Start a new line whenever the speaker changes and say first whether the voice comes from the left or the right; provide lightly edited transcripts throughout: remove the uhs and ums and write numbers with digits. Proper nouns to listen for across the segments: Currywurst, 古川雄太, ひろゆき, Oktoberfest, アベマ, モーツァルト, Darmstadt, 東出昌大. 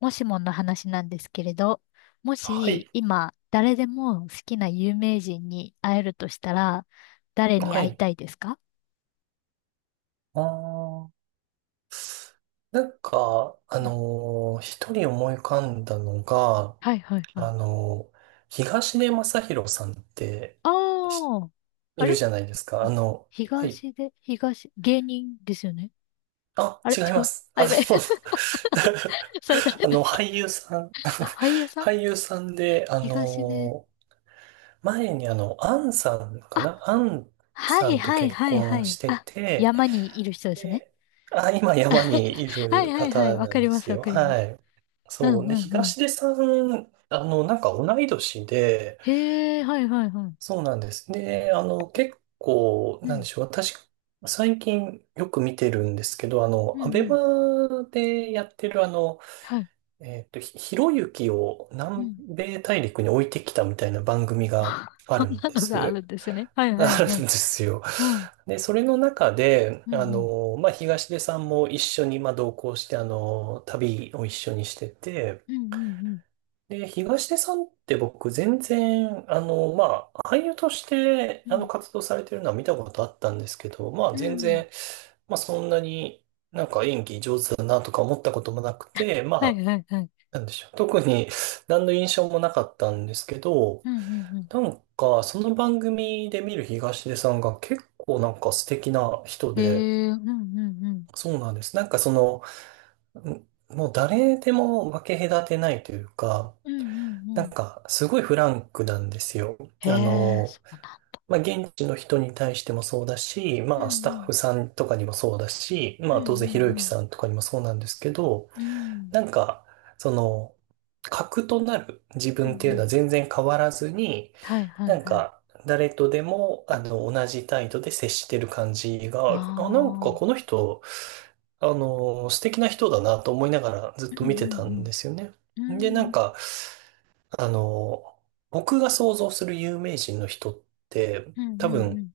left: もしもの話なんですけれど、も
right: は
left: し
right: い。
left: 今誰でも好きな有名人に会えるとしたら、誰に
right: は
left: 会い
right: い。
left: たいですか？
right: あー
left: うん。
right: 一人思い浮かんだのが、
left: はいはいはい。
right: あのー東出昌大さんって
left: あ
right: し
left: あ、
right: い
left: あ
right: る
left: れ
right: じゃないですか。あの、はい。
left: 東で、東、芸人ですよね。
right: あ、
left: あれ
right: 違い
left: 違
right: ま
left: う。
right: す。あ
left: あ、
right: の、
left: やべえ。それ誰
right: あ
left: だっ
right: の
left: け？
right: 俳優さん
left: あ、俳優 さん。
right: 俳優さんで、
left: 東で。
right: 前にあの、
left: あ、
right: アン
left: は
right: さ
left: い
right: んと
left: はい
right: 結
left: はいは
right: 婚し
left: い。
right: て
left: あ、
right: て、
left: 山にいる人ですね。
right: で、あ、今山に い
left: は
right: る
left: いはいはい。
right: 方
left: わ
right: な
left: か
right: ん
left: り
right: で
left: ます
right: す
left: わ
right: よ。
left: かりま
right: は
left: す。
right: い。
left: うん
right: そう。で、
left: うんうん。
right: 東出さん、あの、なんか同い年で、
left: へえ、はいはいはい。
right: そうなんです。で、あの、結構、
left: う
right: なんで
left: ん。
right: しょう。私、最近よく見てるんですけど、あ
left: う
right: の、ア
left: んう
right: ベ
left: ん。
right: マでやってる、あの、
left: はい。
right: ひろゆきを
left: う
right: 南
left: ん。
right: 米大陸に置いてきたみたいな番組 が
left: あ、
right: あ
left: そ
right: る
left: ん
right: ん
left: な
right: で
left: のがあ
right: す。
left: るんですね。はい
right: あ
left: はい
right: るん
left: はい。
right: ですよ。
left: うん。
right: で、それの中で、
left: うんう
right: あ
left: ん。
right: の、まあ、東出さんも一緒に、まあ、同行して、あの、旅を一緒にしてて、
left: うんうん
right: で、東出さんって僕、全然、あの、まあ、俳優として、
left: うん。う
right: あの、
left: ん。
right: 活動されてるのは見たことあったんですけど、まあ、
left: う
right: 全
left: ん。
right: 然、まあ、そんなになんか演技上手だなとか思ったこともなくて、ま
left: は
right: あ、
left: いはいはい。
right: なんでしょう。特に、何の印象もなかったんですけど、
left: うんうんうん。
right: なんか、その番組で見る東出さんが結構なんか素敵な人
left: へ
right: で、
left: え、うんうんうん。
right: そうなんです。なんかその、んもう誰でも分け隔てないというか、
left: うんうんう
right: なん
left: ん。
right: かすごいフランクなんですよ。
left: へ
right: あ
left: え、
right: の、
left: そうなんだ。
right: まあ、現地の人に対してもそうだし、
left: うん
right: まあ、スタ
left: う
right: ッ
left: ん。
right: フさんとかにもそうだし、
left: う
right: ま
left: ん
right: あ、
left: う
right: 当然ひろゆき
left: ん
right: さんとかにもそうなんですけど、
left: うん。うん
right: なんか、その、核となる自
left: うんう
right: 分っていうの
left: ん。
right: は全然変わらずに、
left: はいはい
right: なん
left: はい。
right: か、誰とでも、あの、同じ態度で接してる感じ
left: あ
right: が、あ、なんかこの
left: あ。
right: 人、あの、素敵な人だなと思いながらず
left: う
right: っと見
left: ん
right: て
left: う
right: たん
left: ん
right: ですよね。
left: う
right: で、
left: ん。
right: な
left: う
right: ん
left: ん
right: か、あの、僕が想像する有名人の人って、
left: うんう
right: 多
left: んう
right: 分、
left: ん。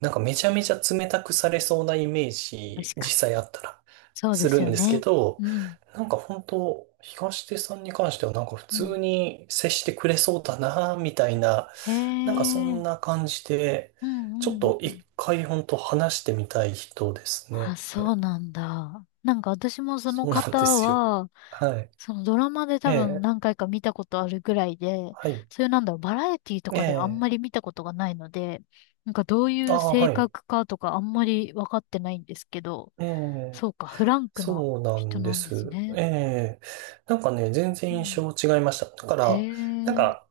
right: なんかめちゃめちゃ冷たくされそうなイメージ、
left: 確
right: 実
left: かに。
right: 際あったら
left: そうで
right: する
left: す
right: ん
left: よ
right: ですけ
left: ね。
right: ど、
left: うん。
right: なんか本当、東出さんに関してはなんか普
left: うん。
right: 通に接してくれそうだな、みたいな、
left: へ
right: なんかそん
left: え。
right: な感じで、
left: う
right: ちょ
left: ん
right: っ
left: うん
right: と
left: う
right: 一
left: ん。
right: 回本当話してみたい人です
left: あ、
right: ね。
left: そうなんだ。なんか私もその
right: そうなん
left: 方
right: ですよ。
left: は、
right: はい。
left: そのドラマで
right: え
left: 多分
right: え、
left: 何回か見たことあるぐらいで、
right: はい。
left: そういうなんだろう、バラエティと
right: え
left: かであんま
right: え、
left: り見たことがないので、なんかどうい
right: あ
left: う
right: あ、
left: 性
right: はい。
left: 格かとかあんまり分かってないんですけど、
right: え
left: そ
right: え、
left: うか、フランクな
right: そうな
left: 人
right: んで
left: なんです
right: す。
left: ね。
right: ええ。なんかね、全
left: う
right: 然印
left: ん。
right: 象違いました。だか
left: へ
right: ら、なん
left: え。うん
right: か、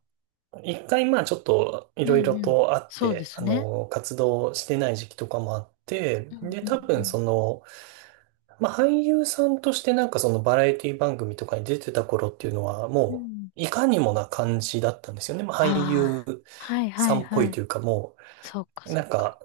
right: 一回まあちょっとい
left: う
right: ろいろ
left: ん。
right: とあっ
left: そうで
right: て、
left: す
right: あ
left: ね。
right: の、活動してない時期とかもあって、
left: うん
right: で、
left: う
right: 多
left: んう
right: 分
left: ん。
right: その、まあ俳優さんとしてなんかそのバラエティ番組とかに出てた頃っていうのは、
left: う
right: も
left: ん。
right: う、いかにもな感じだったんですよね。まあ
left: あ
right: 俳優
left: あ、はいは
right: さ
left: い
right: んっぽ
left: は
right: い
left: い。
right: というか、も
left: そうか
right: う、
left: そ
right: な
left: う
right: ん
left: か。
right: か、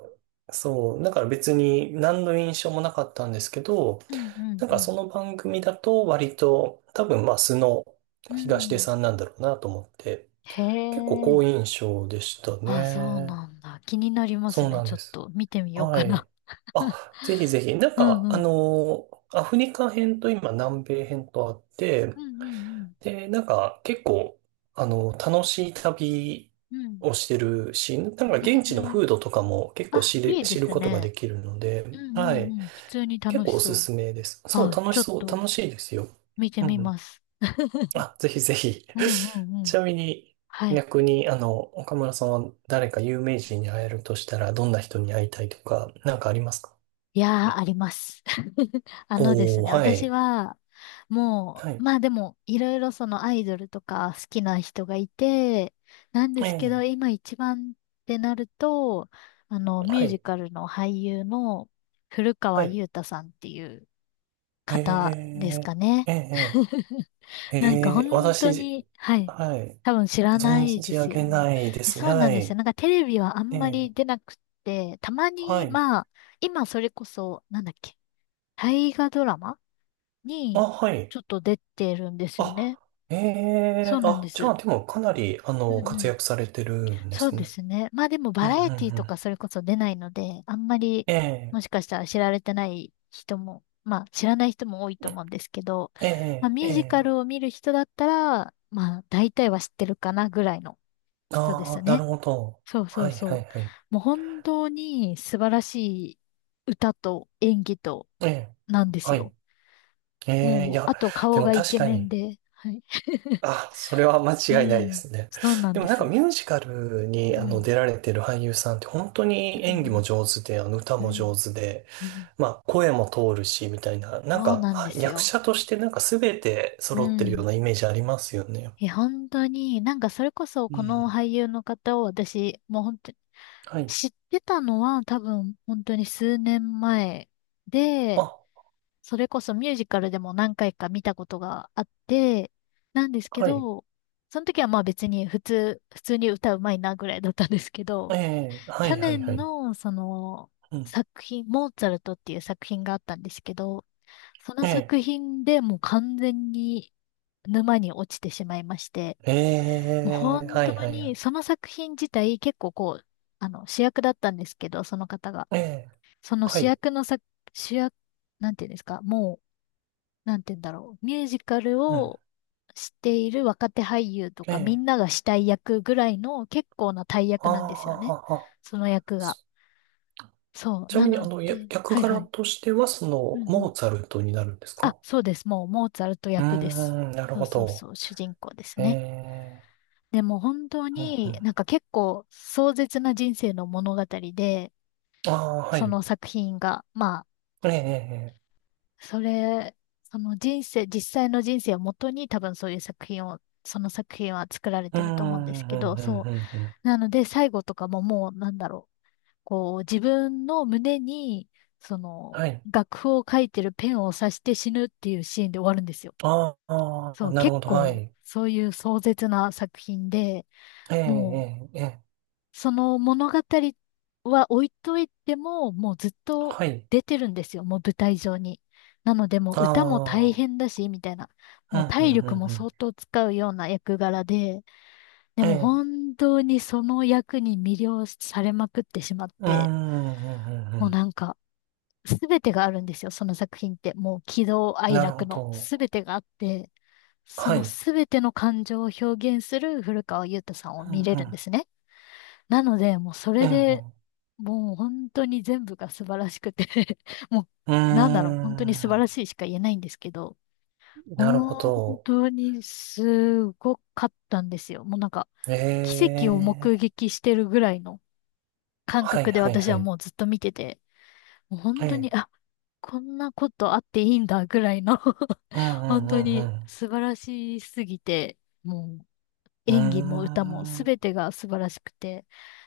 right: そう、だから別に何の印象もなかったんですけど、
left: うんう
right: なんか
left: ん
right: その番組だと割と多分まあ素の
left: うん。う
right: 東出
left: ん。
right: さんなんだろうなと思って、
left: へ
right: 結構好
left: え。
right: 印象でした
left: あ、そう
right: ね。
left: なんだ。気になります
right: そう
left: ね。
right: なん
left: ちょ
right: で
left: っ
right: す。
left: と見てみよう
right: は
left: かな。
right: い。あ、ぜひぜひ。なん
left: う
right: か、
left: んうん。
right: アフリカ編と今南米編とあって、
left: うんうん
right: で、なんか結構、楽しい旅
left: うん。うん。
right: をしてるし、なんか
left: へ
right: 現地の
left: え。
right: 風土とかも結構
left: あ、いいで
right: 知る
left: す
right: ことが
left: ね。
right: できるので、
left: うんう
right: は
left: ん
right: い。
left: うん。普通に
right: 結
left: 楽
right: 構
left: し
right: おす
left: そう。
right: すめです。そう、
left: あ、
right: 楽
left: ちょ
right: し
left: っ
right: そう、
left: と
right: 楽しいですよ。
left: 見て
right: う
left: み
right: ん。
left: ます。
right: あ、ぜひぜひ。
left: うんうん う
right: ち
left: ん。
right: なみに、
left: はい。
right: 逆に、あの、岡村さんは誰か有名人に会えるとしたら、どんな人に会いたいとか、なんかありますか？
left: いやー、あります。あのです
right: お
left: ね、
right: ー、は
left: 私
right: い。
left: は、も
right: は
left: う、
right: い。
left: まあでも、いろいろそのアイドルとか好きな人がいて、なんで
right: え
left: すけど、
right: え、
left: 今一番ってなると、あの、ミュ
right: は
left: ージ
right: い。
left: カルの俳優の古
right: は
left: 川
right: い。
left: 雄太さんっていう
right: え
left: 方です
right: え、
left: かね。
right: ええ、え
left: なんか
right: え、
left: 本当
right: 私、
left: に、はい。
right: はい。
left: 多分知らな
right: 存
left: いで
right: じ上
left: すよ
right: げ
left: ね。
right: ないで
left: え、
right: すね。
left: そう
right: は
left: なんですよ。
right: い。
left: なんかテレビはあ
right: え
left: んまり
right: え、
left: 出なくって、たま
right: は
left: に、
right: い。
left: まあ、今それこそ、なんだっけ、大河ドラマ
right: あ、
left: に
right: はい。
left: ちょっと出てるんですよね。
right: あ、え
left: そ
right: え、
left: うなんで
right: あ、じゃあ、
left: す。
right: でも、かなり、あ
left: うん
right: の、
left: う
right: 活
left: ん。
right: 躍されてるんで
left: そう
right: す
left: で
right: ね。
left: すね。まあでも
right: う
left: バ
right: ん、うん、
left: ラエティ
right: う
left: と
right: ん。
left: かそれこそ出ないので、あんまり
right: え
left: も
right: え、
left: しかしたら知られてない人も、まあ知らない人も多いと思うんですけど、
right: え
left: まあ
right: え、
left: ミ
right: え
left: ュージカ
right: え、
left: ルを見る人だったら、まあ大体は知ってるかなぐらいの人です
right: ああ、なる
left: ね。
right: ほど。
left: そうそ
right: は
left: う
right: い、
left: そ
right: は
left: う。
right: い、はい。
left: もう本当に素晴らしい歌と演技と
right: ええ、
left: なんです
right: はい。
left: よ。
right: ええ、い
left: もう、
right: や、
left: あと
right: で
left: 顔
right: も
left: がイ
right: 確
left: ケ
right: か
left: メン
right: に、
left: で、はい。
right: あ、それは間
left: う
right: 違いないで
left: ん、
right: すね。
left: そうなん
right: でも
left: で
right: なんか
left: す。
right: ミュージカル
left: う
right: にあの
left: ん、
right: 出られてる俳優さんって本当に
left: う
right: 演技も
left: ん、
right: 上手で、あの歌
left: うん、う
right: も上
left: ん。
right: 手で、
left: うん、
right: まあ声も通るし、みたいな、なん
left: そう
right: か
left: なんで
right: は
left: す
right: 役
left: よ。
right: 者としてなんか全て
left: う
right: 揃ってるよう
left: ん。
right: なイメージありますよね。
left: え、本当に、なんかそれこそ
right: う
left: この
right: ん。
left: 俳優の方を私、もう本当に
right: はい。
left: 知ってたのは多分本当に数年前で、
right: あ、
left: それこそミュージカルでも何回か見たことがあって、なんですけ
right: はい。
left: ど、その時はまあ別に普通に歌うまいなぐらいだったんですけ
right: え
left: ど、
right: え、は
left: 去
right: い、はい、は
left: 年
right: い。
left: のその
right: うん。
left: 作品、モーツァルトっていう作品があったんですけど、その作
right: ええ、
left: 品でもう完全に沼に落ちてしまいまして、
right: え
left: もう
right: え、
left: 本
right: はい
left: 当
right: はいは
left: にそ
right: い。
left: の作品自体結構こう、あの主役だったんですけど、その方が。
right: ええ、
left: その
right: は
left: 主
right: い。
left: 役の主役、なんていうんですか、もう、なんていうんだろう、ミュージカル
right: うん。
left: をしている若手俳優と
right: え
left: かみん
right: え、
left: ながしたい役ぐらいの結構な大
right: あ
left: 役なんですよね。
right: あ、
left: その役が。
right: そ
left: そう。
right: ちな
left: な
right: みに、あ
left: の
right: の、
left: で、
right: 役
left: はいは
right: 柄
left: い。
right: としては、そ
left: うんう
right: の、モ
left: ん。
right: ーツァルトになるんです
left: あ、
right: か？
left: そうです。もう、モーツァルト
right: うー
left: 役です。
right: ん、なる
left: そう
right: ほ
left: そう
right: ど。
left: そう、主人公です
right: え
left: ね。
right: え、
left: でも本当
right: うんう
left: になん
right: ん。
left: か結構壮絶な人生の物語で、
right: ああ、は
left: そ
right: い。
left: の作品が、まあ、
right: ええ、え
left: それ、その人生、実際の人生をもとに多分そういう作品を、その作品は作られ
right: え、
left: て
right: うー
left: ると思うんです
right: ん、う
left: け
right: ん、
left: ど、
right: う
left: そ
right: ん、うん、うん。
left: う。なので最後とかももうなんだろう。こう、自分の胸に、その、
right: はい。
left: 楽譜を書いてるペンを刺して死ぬっていうシーンで終わるんですよ。
right: あ
left: そ
right: あ、
left: う、
right: なる
left: 結
right: ほど、は
left: 構、
right: い。
left: そういう壮絶な作品で、
right: ええ、
left: も
right: ええ、ええ、
left: う、その物語は置いといても、もうずっと
right: はい。
left: 出てるんですよ、もう舞台上に。なので、もう
right: あ
left: 歌も大
right: あ、
left: 変だし、みたいな。
right: う
left: も
right: ん、う
left: う
right: ん、う
left: 体力も
right: ん、うん。
left: 相当使うような役柄で、で
right: え
left: も
right: え、
left: 本当にその役に魅了されまくってしまっ
right: うーん、う
left: て、
right: ん、うん、
left: もう
right: う
left: なんか、すべてがあるんですよ、その作品って。もう喜怒
right: ん。
left: 哀
right: なる
left: 楽
right: ほ
left: の
right: ど。
left: すべてがあって。そ
right: は
left: の
right: い。
left: すべての感情を表現する古川優太さんを
right: う
left: 見
right: ん
left: れ
right: う
left: るんで
right: ん。
left: すね。なので、もうそ
right: う
left: れで
right: ん
left: もう本当に全部が素晴らしくて も
right: うん。う
left: うなんだろう、本当に素晴
right: ーん。
left: らしいしか言えないんですけど、
right: なるほ
left: 本
right: ど。
left: 当にすごかったんですよ。もうなんか、
right: え
left: 奇跡を目
right: え。
left: 撃してるぐらいの感
right: はい
left: 覚で
right: はい
left: 私
right: は
left: は
right: い。
left: もうずっと見てて、もう
right: え
left: 本当に、
right: え。
left: あ、こんなことあっていいんだぐらいの
right: うんう
left: 本当
right: んう
left: に
right: ん
left: 素晴らしすぎて、もう
right: う
left: 演技も歌も
right: ん。うーん。
left: 全てが素晴らしくて、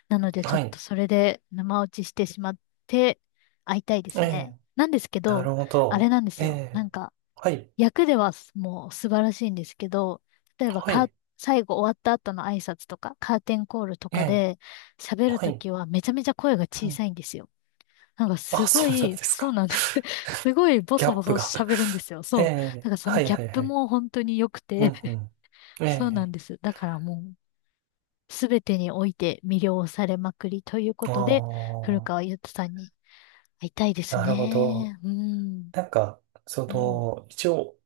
left: なのでちょ
right: は
left: っと
right: い。
left: それで生落ちしてしまって会いたいで
right: え
left: すね。
right: え。
left: なんですけ
right: な
left: ど、
right: るほ
left: あれ
right: ど。
left: なんです
right: え
left: よ。な
right: え。
left: んか、
right: はい。
left: 役ではもう素晴らしいんですけど、例えば
right: はい。
left: 最後終わった後の挨拶とか、カーテンコールと
right: え
left: か
right: え。
left: で喋る
right: は
left: と
right: い。
left: きはめちゃめちゃ声が
right: う
left: 小
right: ん。
left: さいんですよ。なんか
right: あ、
left: すご
right: そうなん
left: い、
right: です
left: そう
right: か。
left: なんです。すごいボ
right: ギャ
left: ソボ
right: ップ
left: ソ
right: が。
left: 喋るんで すよ。
right: え
left: そう。な
right: え。
left: んかその
right: はい
left: ギャッ
right: はい
left: プ
right: はい。
left: も本当に良く
right: う
left: て、
right: んう ん。え
left: そうなん
right: え。
left: です。だからもうすべてにおいて魅了されまくりというこ
right: あ
left: とで、古
right: あ、
left: 川優太さんに会いたいです
right: なるほど。
left: ね。うん。
right: なんか、そ
left: うん。
right: の、一応、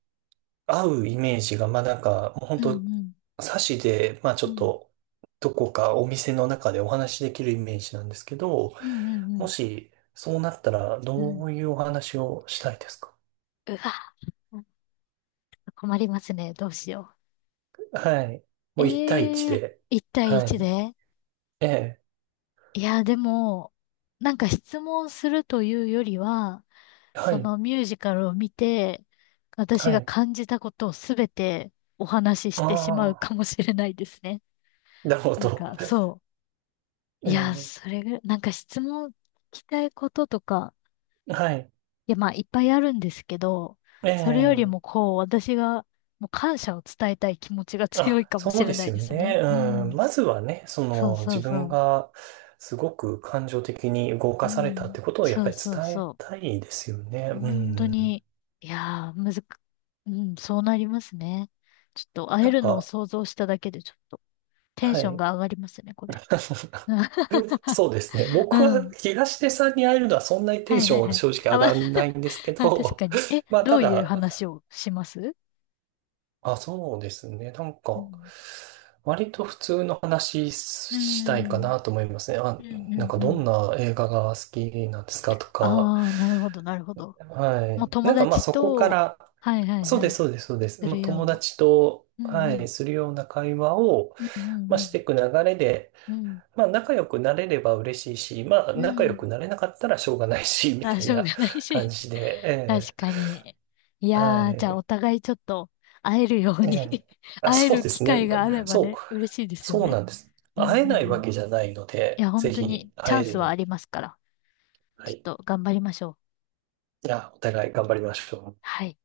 right: 合うイメージが、まあなんか、もう本
left: うん。う
right: 当
left: ん。
right: で、まあちょ
left: う
right: っ
left: ん。
right: と、どこかお店の中でお話しできるイメージなんですけど、
left: うん。う
right: も
left: ん。
right: し、そうなったら、
left: う
right: ど
left: ん。
right: ういうお話をしたいですか？
left: うわ、なんか困りますね。どうしよ
right: はい。
left: う。
right: もう一対一
left: ええ、
right: で。
left: 一対
right: は
left: 一
right: い。
left: で、
right: ええ。
left: いや、でも、なんか質問するというよりは、
right: は
left: そ
right: い。
left: のミュージカルを見て、私
right: は
left: が
right: い。
left: 感じたことをすべてお話しし
right: あ
left: てしまう
right: あ。
left: かもしれないですね。
right: なるほ
left: なん
right: ど。
left: か、そう。いや、
right: え
left: それぐらい、なんか質問聞きたいこととか、
right: え。はい。
left: いや、まあ、いっぱいあるんですけど、
right: え
left: それよりも
right: え。
left: こう、私が、もう感謝を伝えたい気持ちが 強
right: あ、
left: いかも
right: そ
left: し
right: うで
left: れな
right: す
left: い
right: よ
left: です
right: ね。
left: ね。う
right: うん。
left: ん。
right: まずはね、そ
left: そう
right: の
left: そう
right: 自分
left: そ
right: がすごく感情的に動
left: う。
right: か
left: う
right: されたっ
left: ん。
right: てことをやっ
left: そ
right: ぱ
left: う
right: り
left: そう
right: 伝え
left: そう。
right: たいですよね。う
left: 本当
right: ん。
left: に、いやー、むずく、うん、そうなりますね。ちょっと会え
right: なん
left: るのを
right: か、
left: 想像しただけで、ちょっとテン
right: は
left: ション
right: い。
left: が上がりますね、これ。
right: そうですね。
left: う
right: 僕は
left: ん。
right: 東出さんに会えるのはそんなにテ
left: は
right: ン
left: い
right: シ
left: はい
right: ョ
left: は
right: ン
left: い。
right: 正直
left: あ、
right: 上
left: ま
right: がらないんですけ
left: あ、確
right: ど、
left: かに。え、
right: まあ
left: ど
right: た
left: ういう
right: だ、
left: 話をします？
right: あ、そうですね。なん
left: う
right: か、
left: ん。
right: 割と普通の話
left: う
right: したいか
left: ん。
right: なと思いますね。あ、
left: うんう
right: なん
left: ん
right: か
left: う
right: どん
left: ん。
right: な映画が好きなんですかとか、
left: ああ、なるほど、なるほど。
right: は
left: もう
right: い。
left: 友
right: なんかまあ
left: 達
right: そこか
left: と、
right: ら、
left: はいはい
right: そう
left: は
right: で
left: い、
right: す、そうです、そうです。
left: す
right: も
left: る
right: う
left: よう
right: 友
left: な。
right: 達と、
left: うん
right: は
left: うん。
right: い、するような会話を、
left: うんう
right: まあ、し
left: ん
right: ていく流れで、
left: うん。
right: まあ仲良くなれれば嬉しいし、まあ
left: うん。
right: 仲
left: う
right: 良く
left: ん。
right: なれなかったらしょうがないし、み
left: あ、
right: たい
left: しょう
right: な
left: がない
right: 感
left: し。
right: じで、
left: 確
right: え
left: かに。い
right: え、は
left: やー、じゃあ
right: い。
left: お互いちょっと会えるよう
right: え
left: に
right: え、 あ、
left: 会え
right: そう
left: る
right: で
left: 機
right: す
left: 会
right: ね。
left: があれば
right: そう、
left: ね、嬉しいですよ
right: そう
left: ね。
right: なんです。
left: うんう
right: 会
left: ん
right: え
left: う
right: ないわ
left: ん。
right: けじゃないの
left: いや、
right: で、
left: 本
right: ぜ
left: 当に
right: ひ
left: チ
right: 会
left: ャ
right: え
left: ン
right: る
left: ス
right: よう
left: はあり
right: に、
left: ますから、
right: は
left: ちょっ
right: い。
left: と頑張りましょう。
right: いや、お互い頑張りましょう。
left: はい。